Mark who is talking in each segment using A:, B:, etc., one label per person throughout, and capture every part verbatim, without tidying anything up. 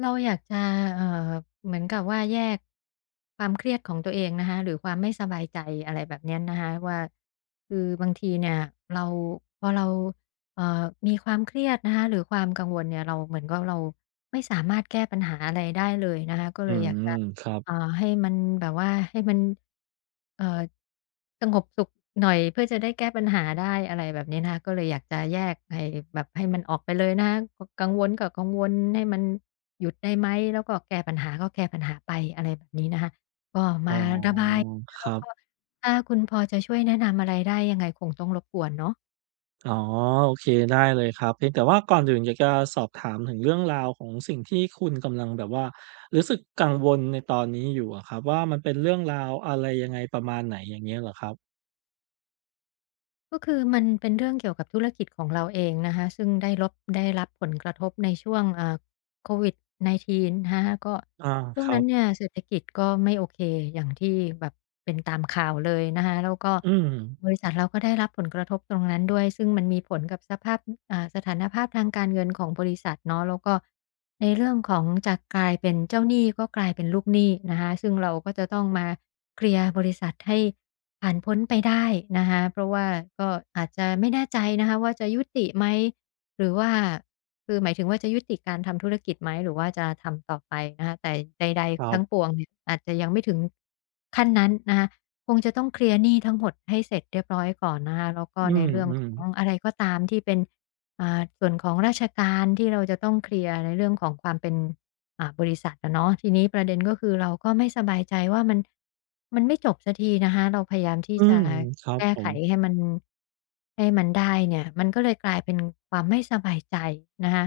A: เราอยากจะเอ่อเหมือนกับว่าแยกความเครียดของตัวเองนะคะหรือความไม่สบายใจอะไรแบบเนี้ยนะคะว่าคือบางทีเนี่ยเราพอเราเอ่อมีความเครียดนะคะหรือความกังวลเนี่ยเราเหมือนกับเราไม่สามารถแก้ปัญหาอะไรได้เลยนะคะก็
B: อื
A: เลยอยาก
B: ม
A: จะ
B: ครับ
A: เอ่อให้มันแบบว่าให้มันเอ่อสงบสุขหน่อยเพื่อจะได้แก้ปัญหาได้อะไรแบบนี้นะคะก็เลยอยากจะแยกให้แบบให้มันออกไปเลยนะคะกกังวลก็กังวลให้มันหยุดได้ไหมแล้วก็แก้ปัญหาก็แก้ปัญหาไปอะไรแบบนี้นะคะก็
B: อ๋อ
A: มาระบาย
B: ค
A: แล้ว
B: รับ
A: ก็ถ้าคุณพอจะช่วยแนะนำอะไรได้ยังไงคงต้องรบกวนเนาะ
B: อ๋อโอเคได้เลยครับเพียงแต่ว่าก่อนอื่นอยากจะสอบถามถึงเรื่องราวของสิ่งที่คุณกำลังแบบว่ารู้สึกกังวลในตอนนี้อยู่อะครับว่ามันเป็นเรื่องราวอะไรยังไงประมาณไหนอย่างเงี้ยเหรอครับ
A: ก็คือมันเป็นเรื่องเกี่ยวกับธุรกิจของเราเองนะคะซึ่งได้รบได้รับผลกระทบในช่วงอ่า โควิดไนน์ทีน นะคะก็
B: อา
A: ช่
B: ค
A: วง
B: รั
A: นั้นเนี่
B: บ
A: ยเศรษฐกิจก็ไม่โอเคอย่างที่แบบเป็นตามข่าวเลยนะคะแล้วก็
B: อืม
A: บริษัทเราก็ได้รับผลกระทบตรงนั้นด้วยซึ่งมันมีผลกับสภาพอ่าสถานภาพทางการเงินของบริษัทเนาะแล้วก็ในเรื่องของจากกลายเป็นเจ้าหนี้ก็กลายเป็นลูกหนี้นะคะซึ่งเราก็จะต้องมาเคลียร์บริษัทให้ผ่านพ้นไปได้นะคะเพราะว่าก็อาจจะไม่แน่ใจนะคะว่าจะยุติไหมหรือว่า คือหมายถึงว่าจะยุติการทำธุรกิจไหมหรือว่าจะทำต่อไปนะคะแต่ใด
B: ครั
A: ๆทั้งป
B: บ
A: วงเนี่ยอาจจะยังไม่ถึงขั้นนั้นนะคะคงจะต้องเคลียร์หนี้ทั้งหมดให้เสร็จเรียบร้อยก่อนนะคะแล้วก็
B: อื
A: ในเรื่อง
B: ม
A: ของ
B: ๆ
A: อะไรก็ตามที่เป็นอ่าส่วนของราชการที่เราจะต้องเคลียร์ในเรื่องของความเป็น อ่าบริษัทอะเนาะทีนี้ประเด็นก็คือเราก็ไม่สบายใจว่ามันมันไม่จบสักทีนะคะเราพยายามที่
B: อื
A: จะ
B: มครับ
A: แก้
B: ผ
A: ไข
B: ม
A: ให้มันให้มันได้เนี่ยมันก็เลยกลายเป็นความไม่สบายใจนะคะ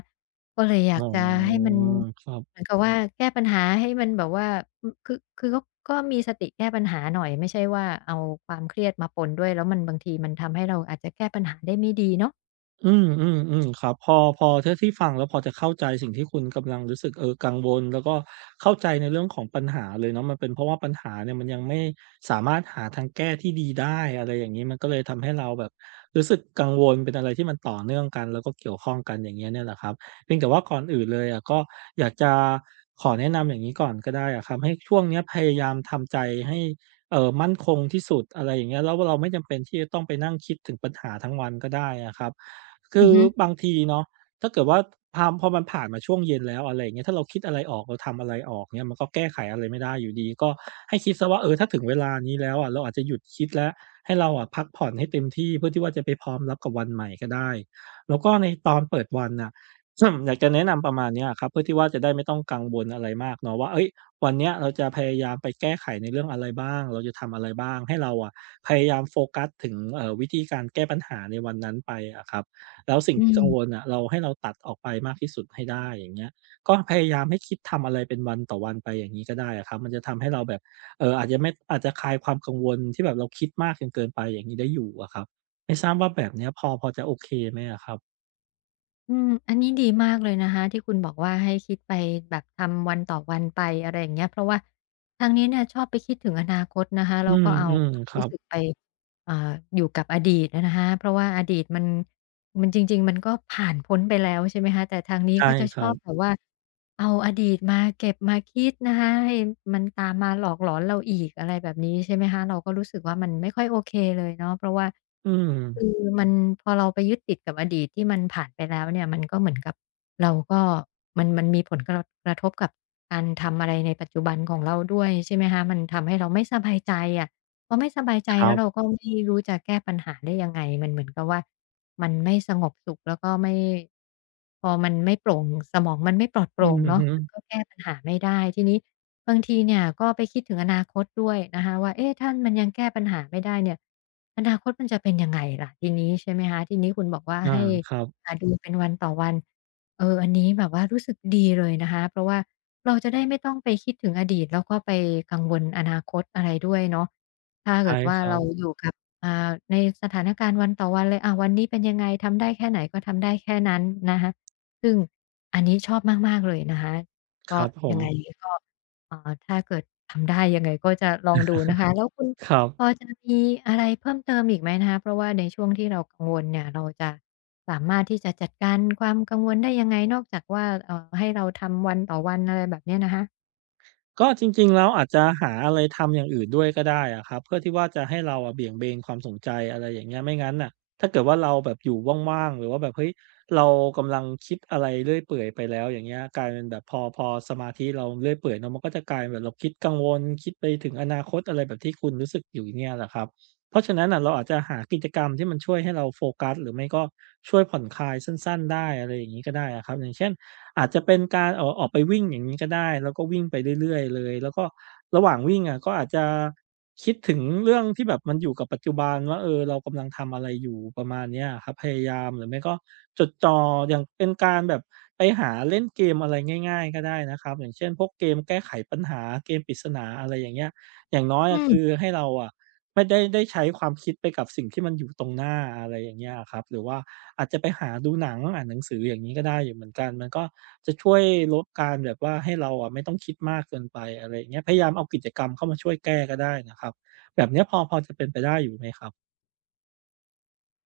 A: ก็เลยอยา
B: อ๋
A: ก
B: อ
A: จะให้มัน
B: ครั
A: เห
B: บ
A: มือนกับว่าแก้ปัญหาให้มันแบบว่าอือคือคือก็ก็มีสติแก้ปัญหาหน่อยไม่ใช่ว่าเอาความเครียดมาปนด้วยแล้วมันบางทีมันทำให้เราอาจจะแก้ปัญหาได้ไม่ดีเนาะ
B: อืมอืมอืมครับพอพอเท่าที่ฟังแล้วพอจะเข้าใจสิ่งที่คุณกำลังรู้สึกเออกังวลแล้วก็เข้าใจในเรื่องของปัญหาเลยเนาะมันเป็นเพราะว่าปัญหาเนี่ยมันยังไม่สามารถหาทางแก้ที่ดีได้อะไรอย่างนี้มันก็เลยทำให้เราแบบรู้สึกกังวลเป็นอะไรที่มันต่อเนื่องกันแล้วก็เกี่ยวข้องกันอย่างเงี้ยเนี่ยแหละครับเพียงแต่ว่าก่อนอื่นเลยอะก็อยากจะขอแนะนำอย่างนี้ก่อนก็ได้อะครับให้ช่วงเนี้ยพยายามทำใจให้เออมั่นคงที่สุดอะไรอย่างเงี้ยแล้วเราไม่จำเป็นที่จะต้องไปนั่งคิดถึงปัญหาทั้งวันก็ได้อะครับ คื
A: อือ
B: อ
A: ฮึ
B: บางทีเนาะถ้าเกิดว่าพามพอมันผ่านมาช่วงเย็นแล้วอะไรอย่างเงี้ยถ้าเราคิดอะไรออกเราทำอะไรออกเนี่ยมันก็แก้ไขอะไรไม่ได้อยู่ดีก็ให้คิดเสียว่าเออถ้าถึงเวลานี้แล้วอะเราอาจจะหยุดคิดแล้วให้เราอะพักผ่อนให้เต็มที่เพื่อที่ว่าจะไปพร้อมรับกับวันใหม่ก็ได้แล้วก็ในตอนเปิดวันน่ะ อยากจะแนะนำประมาณเนี้ยอะครับเพื่อที่ว่าจะได้ไม่ต้องกังวลอะไรมากเนาะว่าเฮ้ยวันเนี้ยเราจะพยายามไปแก้ไขในเรื่องอะไรบ้างเราจะทำอะไรบ้างให้เราอะพยายามโฟกัสถึงเอ่อวิธีการแก้ปัญหาในวันนั้นไปอะครับ แล้วสิ่ง
A: อื
B: ที่กั
A: ม
B: งวลน่ะเราให้เราตัดออกไปมากที่สุดให้ได้อย่างเงี้ยก็พยายามให้คิดทำอะไรเป็นวันต่อวันไปอย่างงี้ก็ได้อะครับมันจะทำให้เราแบบเอ่ออาจจะไม่อาจจะคลายความกังวลที่แบบเราคิดมากจนเกินไปอย่างงี้ได้อยู่อะครับไม่ทราบว่าแบบเนี้ยพอพอจะโอเคไหมอะครับ
A: อืมอันนี้ดีมากเลยนะคะที่คุณบอกว่าให้คิดไปแบบทำวันต่อวันไปอะไรอย่างเงี้ยเพราะว่าทางนี้เนี่ยชอบไปคิดถึงอนาคตนะคะ
B: อื
A: แล้วก็เอาค
B: ม
A: วาม
B: ๆครั
A: รู้
B: บ
A: สึกไปเอ่ออยู่กับอดีตนะคะเพราะว่าอดีตมัน มันจริงๆมันก็ผ่านพ้นไปแล้วใช่ไหมคะแต่ทางนี้
B: ใช่
A: ก็จะ
B: ค
A: ช
B: รั
A: อ
B: บ
A: บแบบว่าเอาอดีตมาเก็บมาคิดนะคะให้มันตามมาหลอกหลอนเราอีกอะไรแบบนี้ใช่ไหมคะเราก็รู้สึกว่ามันไม่ค่อยโอเคเลยเนาะเพราะว่า
B: อืม
A: คือมันพอเราไปยึดติดกับอดีตที่มันผ่านไปแล้วเนี่ยมันก็เหมือนกับเราก็มันมันมีผลกระกระทบกับการทำอะไรในปัจจุบันของเราด้วยใช่ไหมคะมันทำให้เราไม่สบายใจอะ พอไม่สบายใจ
B: ครั
A: แล้วเรา
B: บ
A: ก็ไม่รู้จะแก้ปัญหาได้ยังไงมันเหมือนกับว่ามันไม่สงบสุขแล้วก็ไม่พอมันไม่โปร่งสมองมันไม่ปลอดโป
B: อื
A: ร่ง
B: อ
A: เนาะ
B: ฮึ
A: มันก็แก้ปัญหาไม่ได้ทีนี้บางทีเนี่ยก็ไปคิดถึงอนาคตด้วยนะคะว่าเอ๊ะถ้ามันยังแก้ปัญหาไม่ได้เนี่ยอนาคตมันจะเป็นยังไงล่ะทีนี้ใช่ไหมคะทีนี้คุณบอกว่า
B: อา
A: ให้
B: ครับ
A: อ่าดูเป็นวันต่อวันเอออันนี้แบบว่ารู้สึกดีเลยนะคะเพราะว่าเราจะได้ไม่ต้องไปคิดถึงอดีตแล้วก็ไปกังวลอนาคตอะไรด้วยเนาะ ถ้า
B: ใช่
A: เกิดว่า
B: ครั
A: เรา
B: บ
A: อยู่กับอ่าในสถานการณ์วันต่อวันเลยอ่าวันนี้เป็นยังไงทำได้แค่ไหนก็ทำได้แค่นั้นนะคะซึ่งอันนี้ชอบมากๆเลยนะคะ
B: ค
A: ก็
B: รับผ
A: ยั
B: ม
A: งไงก็เอ่อถ้าเกิดทำได้ยังไงก็จะลองดูนะคะแล้วคุณ
B: ครั
A: พอ
B: บ
A: จะมีอะไรเพิ่มเติมอีกไหมนะคะเพราะว่าในช่วงที่เรากังวลเนี่ยเราจะสามารถที่จะจัดการความกังวลได้ยังไงนอกจากว่าเอ่อให้เราทำวันต่อวันอะไรแบบเนี้ยนะคะ
B: ก็จริงๆแล้วอาจจะหาอะไรทำอย่างอื่นด้วยก็ได้อะครับเพื่อที่ว่าจะให้เราอะเบี่ยงเบนความสนใจอะไรอย่างเงี้ยไม่งั้นน่ะถ้าเกิดว่าเราแบบอยู่ว่างๆหรือว่าแบบเฮ้ยเรากำลังคิดอะไรเรื่อยเปื่อยไปแล้วอย่างเงี้ยกลายเป็นแบบพอพอสมาธิเราเรื่อยเปื่อยเนาะมันก็จะกลายแบบเราคิดกังวลคิดไปถึงอนาคตอะไรแบบที่คุณรู้สึกอยู่เนี่ยแหละครับเพราะฉะนั้นน่ะเราอาจจะหากิจกรรมที่มันช่วยให้เราโฟกัสหรือไม่ก็ช่วยผ่อนคลายสั้นๆได้อะไรอย่างงี้ก็ได้อะครับอย่างเช่น อาจจะเป็นการออกออกไปวิ่งอย่างนี้ก็ได้แล้วก็วิ่งไปเรื่อยๆเลยแล้วก็ระหว่างวิ่งอะก็อาจจะคิดถึงเรื่องที่แบบมันอยู่กับปัจจุบันว่าเออเรากำลังทำอะไรอยู่ประมาณเนี้ยอะครับพยายามหรือไม่ก็จดจ่ออย่างเป็นการแบบไปหาเล่นเกมอะไรง่ายๆก็ได้นะครับอย่างเช่นพวกเกมแก้ไขปัญหาเกมปริศนาอะไรอย่างเงี้ยอย่างน้อยอะคือให้เราอะ ไม่ได้ได้ใช้ความคิดไปกับสิ่งที่มันอยู่ตรงหน้าอะไรอย่างเงี้ยอะครับหรือว่าอาจจะไปหาดูหนังอ่านหนังสืออย่างงี้ก็ได้อยู่เหมือนกันมันก็จะช่วยลดการแบบว่าให้เราอะไม่ต้องคิดมากเกินไปอะไรอย่างเงี้ยพยายามเอากิจกรรมเข้ามาช่วยแก้ก็ได้นะครับแบบเนี้ยพอพอจะเป็นไปได้อยู่ไหมครับ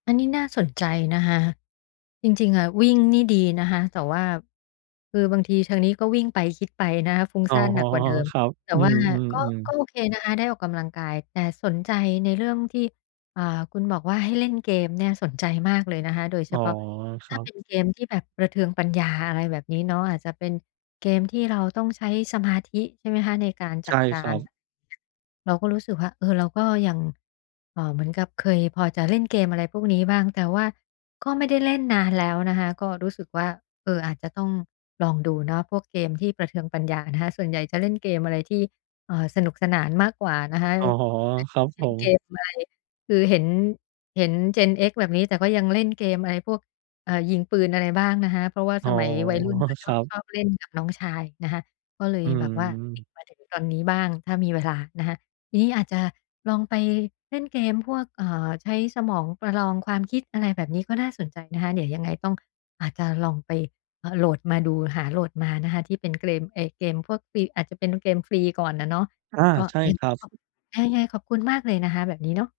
A: อันนี้น่าสนใจนะคะจริงๆอะวิ่งนี่ดีนะคะแต่ว่าคือบางทีทางนี้ก็วิ่งไปคิดไปนะคะฟุ้ง
B: อ๋อ
A: ซ่านหนักกว่าเดิม
B: ครับ
A: แต่
B: อื
A: ว่าก็
B: มๆ
A: ก็โอ
B: ๆ
A: เคนะคะได้ออกกำลังกายแต่สนใจในเรื่องที่อ่าคุณบอกว่าให้เล่นเกมเนี่ยสนใจมากเลยนะคะโดยเฉ
B: อ๋อ
A: พาะ
B: ครั
A: ถ้าเป็น
B: บ
A: เกมที่แบบประเทืองปัญญาอะไรแบบนี้เนาะอาจจะเป็นเกมที่เราต้องใช้สมาธิใช่ไหมคะในการจั
B: ใช่
A: ดกา
B: ครั
A: ร
B: บ
A: เราก็รู้สึกว่าเออเราก็ยังเอ่อเหมือนกับเคยพอจะเล่นเกมอะไรพวกนี้บ้างแต่ว่าก็ไม่ได้เล่นนานแล้วนะคะก็รู้สึกว่าเอออาจจะต้องลองดูเนาะพวกเกมที่ประเทืองปัญญานะคะส่วนใหญ่จะเล่นเกมอะไรที่เอ่อสนุกสนานมากกว่านะคะ
B: อ๋อ
A: อย่า
B: ครับ
A: ง
B: ผ
A: เช่น
B: ม
A: เกมอะไรคือเห็นเห็น เจน เอ็กซ์ แบบนี้แต่ก็ยังเล่นเกมอะไรพวก เอ่อยิงปืนอะไรบ้างนะคะเพราะว่า
B: อ๋
A: ส
B: อ
A: มัยวัยรุ่นก็ช
B: ค
A: อ
B: รั
A: บชอ
B: บ
A: บเล่นกับน้องชายนะคะก็เลย
B: อื
A: แบบว่าติด
B: ม
A: มาถึงตอนนี้บ้างถ้ามีเวลานะคะทีนี้อาจจะลองไปเล่นเกมพวกเอ่อใช้สมองประลองความคิดอะไรแบบนี้ก็น่าสนใจนะคะเดี๋ยวยังไงต้องอาจจะลองไปเอ่อโหลดมาดูหาโหลดมานะคะที่เป็นเกรมไอ้เกมพวกฟรีอาจจะเป็นเกมฟรีก่อนอะเนาะ
B: อา
A: ก็
B: ใช่
A: ยัง
B: ค
A: ไง
B: รับ
A: ขอบยังไงขอบคุณมากเลยนะคะแบบนี้เนาะ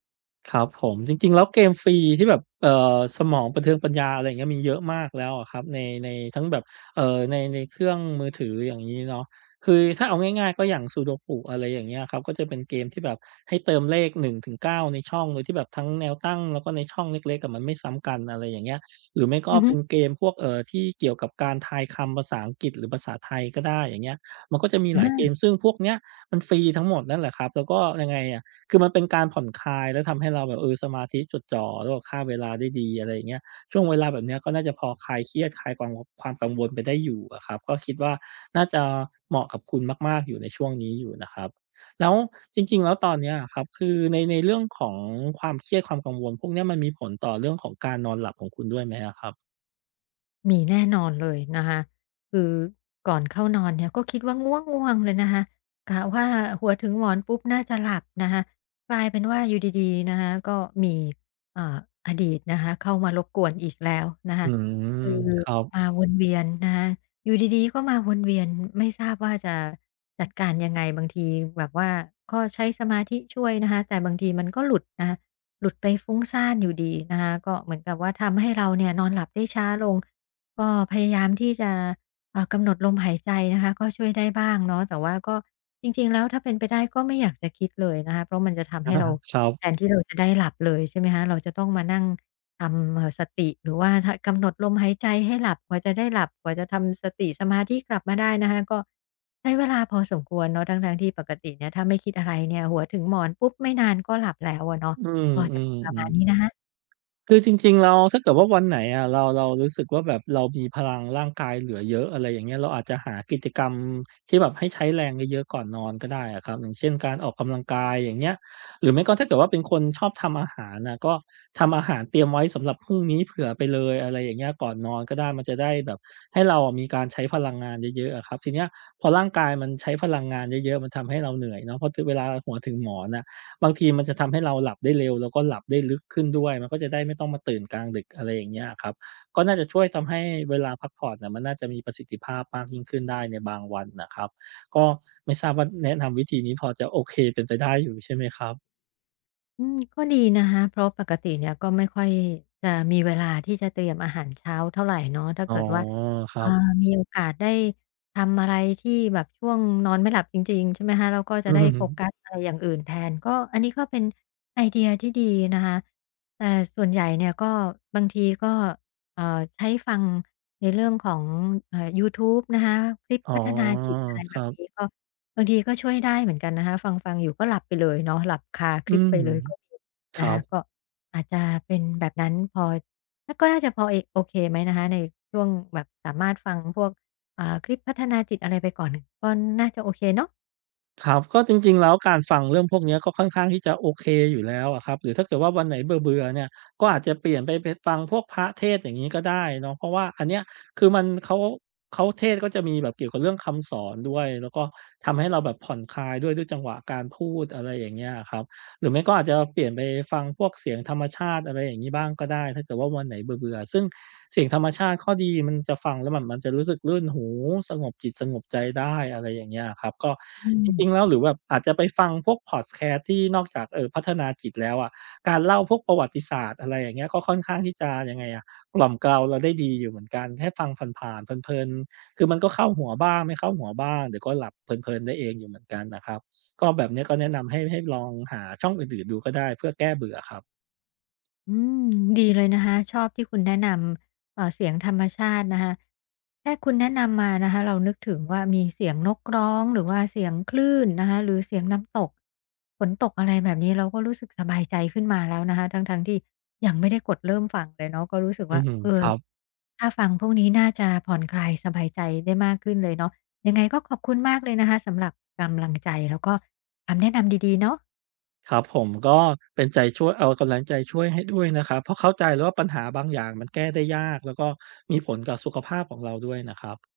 B: ครับผมจริงๆแล้วเกมฟรีที่แบบเอ่อสมองประเทืองปัญญาอะไรอย่างเงี้ยมีเยอะมากแล้วอะครับในในทั้งแบบเอ่อในในเครื่องมือถืออย่างงี้เนาะคือถ้าเอาง่ายๆก็อย่าง ซูโดกุ อะไรอย่างเงี้ยครับก็จะเป็นเกมที่แบบให้เติมเลขหนึ่งถึงเก้าในช่องโดยที่แบบทั้งแนวตั้งแล้วก็ในช่องเล็กๆอะมันไม่ซ้ำกันอะไรอย่างเงี้ยหรือไม่ก็
A: อือฮึ
B: เป็นเกมพวกเอ่อที่เกี่ยวกับการทายคำภาษาอังกฤษหรือภาษาไทยก็ได้อย่างเงี้ยมันก็จะมีหลายเก
A: อา
B: มซึ่งพวกเนี้ยมันฟรีทั้งหมดนั่นแหละครับแล้วก็ยังไงอะ คือมันเป็นการผ่อนคลายแล้วทำให้เราแบบเออสมาธิจดจ่อแล้วก็ฆ่าเวลาได้ดีอะไรอย่างเงี้ยช่วงเวลาแบบเนี้ยก็น่าจะพอคลายเครียดคลายกังความกังวลไปได้อยู่อะครับก็คิดว่าน่าจะเหมาะกับคุณมากๆอยู่ในช่วงนี้อยู่นะครับแล้วจริงๆแล้วตอนเนี้ยอะครับคือในในเรื่องของความเครียดความกังวลพวกเนี้ยมันมีผลต่อเรื่องของการนอนหลับของคุณด้วยไหมอะครับ
A: มีแน่นอนเลยนะคะคือก่อนเข้านอนเนี่ยก็คิดว่าง่วงๆเลยนะคะกะว่าหัวถึงหมอนปุ๊บน่าจะหลับนะคะกลายเป็นว่าอยู่ดีๆนะคะก็มีอ่าอดีตนะคะเข้ามารบกวนอีกแล้วนะ
B: อื
A: คะ
B: ม
A: คือ
B: ครับ
A: มาวนเวียนนะคะอยู่ดีๆก็มาวนเวียนไม่ทราบว่าจะจัดการยังไงบางทีแบบว่าก็ใช้สมาธิช่วยนะคะแต่บางทีมันก็หลุดนะคะหลุดไปฟุ้งซ่านอยู่ดีนะคะก็เหมือนกับว่าทำให้เราเนี่ยนอนหลับได้ช้าลง ก็พยายามที่จะเอ่อกำหนดลมหายใจนะคะก็ช่วยได้บ้างเนาะแต่ว่าก็จริงๆแล้วถ้าเป็นไปได้ก็ไม่อยากจะคิดเลยนะคะเพราะมันจะทำให้เรา
B: ครั
A: แท
B: บ
A: นที่เราจะได้หลับเลยใช่ไหมคะเราจะต้องมานั่งทำเอ่อสติหรือว่าถ้ากำหนดลมหายใจให้หลับกว่าจะได้หลับกว่าจะทำสติสมาธิกลับมาได้นะคะก็ใช้เวลาพอสมควรเนาะทั้งๆที่ปกติเนี่ยถ้าไม่คิดอะไรเนี่ยหัวถึงหมอนปุ๊บไม่นานก็หลับแล้วอะเนาะ
B: อื
A: ก็จะเป็นประ
B: ม
A: มาณ
B: ๆ
A: นี้
B: ๆ
A: นะคะ
B: คือจริงๆเราวถ้าเกิดว่าวันไหนอะเราเรารู้สึกว่าแบบเรามีพลังร่างกายเหลือเยอะอะไรอย่างเงี้ยเราอาจจะหากิจกรรมที่แบบให้ใช้แรงเยอะๆก่อนนอนก็ได้อะครับอย่างเช่นการออกกำลังกายอย่างเงี้ยหรือไม่ก็ถ้าเกิดว่าเป็นคนชอบทำอาหารน่ะก็ทำอาหารเตรียมไว้สำหรับพรุ่งนี้เผื่อไปเลยอะไรอย่างเงี้ยก่อนนอนก็ได้มันจะได้แบบให้เราอะมีการใช้พลังงานเยอะๆอะครับทีเนี้ยพอร่างกายมันใช้พลังงานเยอะๆมันทำให้เราเหนื่อยเนาะเพราะทเวลาหัวถึงหมอนน่ะ บางทีมันจะทำให้เราหลับได้เร็วแล้วก็หลับได้ลึกขึ้นด้วยมันก็จะได้ไม่ต้องมาตื่นกลางดึกอะไรอย่างเงี้ยอะครับก็น่าจะช่วยทำให้เวลาพักผ่อนน่ะมันน่าจะมีประสิทธิภาพมากยิ่งขึ้นได้ในบางวันน่ะครับก็ไม่ทราบว่าแนะนำวิธีนี้พอจะโอเคเป็นไปได้อยู่ใช่ไหมครับ
A: อืมก็ดีนะคะเพราะปกติเนี่ยก็ไม่ค่อยจะมีเวลาที่จะเตรียมอาหารเช้าเท่าไรเนาะถ้า
B: อ๋อ
A: เกิดว่า
B: ครั
A: อ่า
B: บ
A: มีโอกาสได้ทำอะไรที่แบบช่วงนอนไม่หลับจริงๆใช่ไหมคะเราก็จะ
B: อื
A: ได้โฟกัส
B: ม
A: อะไรอย่างอื่นแทนก็อันนี้ก็เป็นไอเดียที่ดีนะคะแต่ส่วนใหญ่เนี่ยก็บางทีก็เอ่อใช้ฟังในเรื่องของเอ่อยูทูบนะคะคลิป
B: อ๋อ
A: พัฒนาจิตอะไร
B: ค
A: แบ
B: รั
A: บนี้
B: บ
A: ก็ บางทีก็ช่วยได้เหมือนกันนะคะฟังๆอยู่ก็หลับไปเลยเนาะหลับคาค
B: อื
A: ลิป
B: ม
A: ไปเลยก็มี
B: ค
A: นะ
B: รั
A: คะ
B: บ
A: ก็อาจจะเป็นแบบนั้นพอแล้วก็น่าจะพอเอโอเคไหมนะคะในช่วงแบบสามารถฟังพวกอ่าคลิปพัฒนาจิตอะไรไปก่อนก็น่าจะโอเคเนาะ
B: ครับก็จริงๆแล้วการฟังเรื่องพวกเนี้ยก็ค่อนข้างที่จะโอเคอยู่แล้วอะครับหรือถ้าเกิดว่าวันไหนเบื่อๆเนี่ยก็อาจจะเปลี่ยนไปไปฟังพวกพระเทศน์อย่างงี้ก็ได้เนาะเพราะว่าอันเนี้ยคือมันเขาเขาเทศน์ก็จะมีแบบเกี่ยวกับเรื่องคำสอนด้วยแล้วก็ทำให้เราแบบผ่อนคลายด้วยด้วยจังหวะการพูดอะไรอย่างเงี้ยอะครับ หรือไม่ก็อาจจะเปลี่ยนไปฟังพวกเสียงธรรมชาติอะไรอย่างงี้บ้างก็ได้ถ้าเกิดว่าวันไหนเบื่อๆซึ่งเสียงธรรมชาติข้อดีมันจะฟังแล้วแบบมันจะรู้สึกรื่นหูสงบจิตสงบใจได้อะไรอย่างเงี้ยอะครับก็
A: อื
B: จ
A: ม
B: ริงๆแล้วหรือแบบอาจจะไปฟังพวกพอดแคสต์ที่นอกจากเอ่อพัฒนาจิตแล้วอะการเล่าพวกประวัติศาสตร์อะไรอย่างเงี้ยก็ค่อนข้างที่จะยังไงอะกล่อมเกลาเราได้ดีอยู่เหมือนกันแค่ฟังผ่านๆเพลินๆคือมันก็เข้าหัวบ้างไม่เข้าหัวบ้างเดี๋ยวก็หลับเพลินๆได้เองอยู่เหมือนกันนะครับ ก็แบบเนี้ยก็แนะนำให้ให้ลองหาช่องอื่นๆดูก็ได้เพื่อแก้เบื่อครับ
A: อืมดีเลยนะคะชอบที่คุณแนะนำเอ่อเสียงธรรมชาตินะคะแค่คุณแนะนำมานะคะเรานึกถึงว่ามีเสียงนกร้องหรือว่าเสียงคลื่นนะคะหรือเสียงน้ำตกฝนตกอะไรแบบนี้เราก็รู้สึกสบายใจขึ้นมาแล้วนะคะทั้งๆที่ยังไม่ได้กดเริ่มฟังเลยเนาะก็รู้สึก
B: อือ
A: ว่า
B: ฮึ
A: เอ
B: ค
A: อ
B: รับ
A: ถ้าฟังพวกนี้น่าจะผ่อนคลายสบายใจได้มากขึ้นเลยเนาะยังไงก็ขอบคุณมากเลยนะคะสำหรับกำลังใจแล้วก็คำแนะนำดีๆเนาะ
B: ครับผมก็เป็นใจช่วยเอากำลังใจช่วยให้ด้วยนะครับเพราะเข้าใจเลยว่าปัญหาบางอย่างมันแก้ได้ยากแล้วก็มีผลกับสุขภาพของเราด้วยนะครับ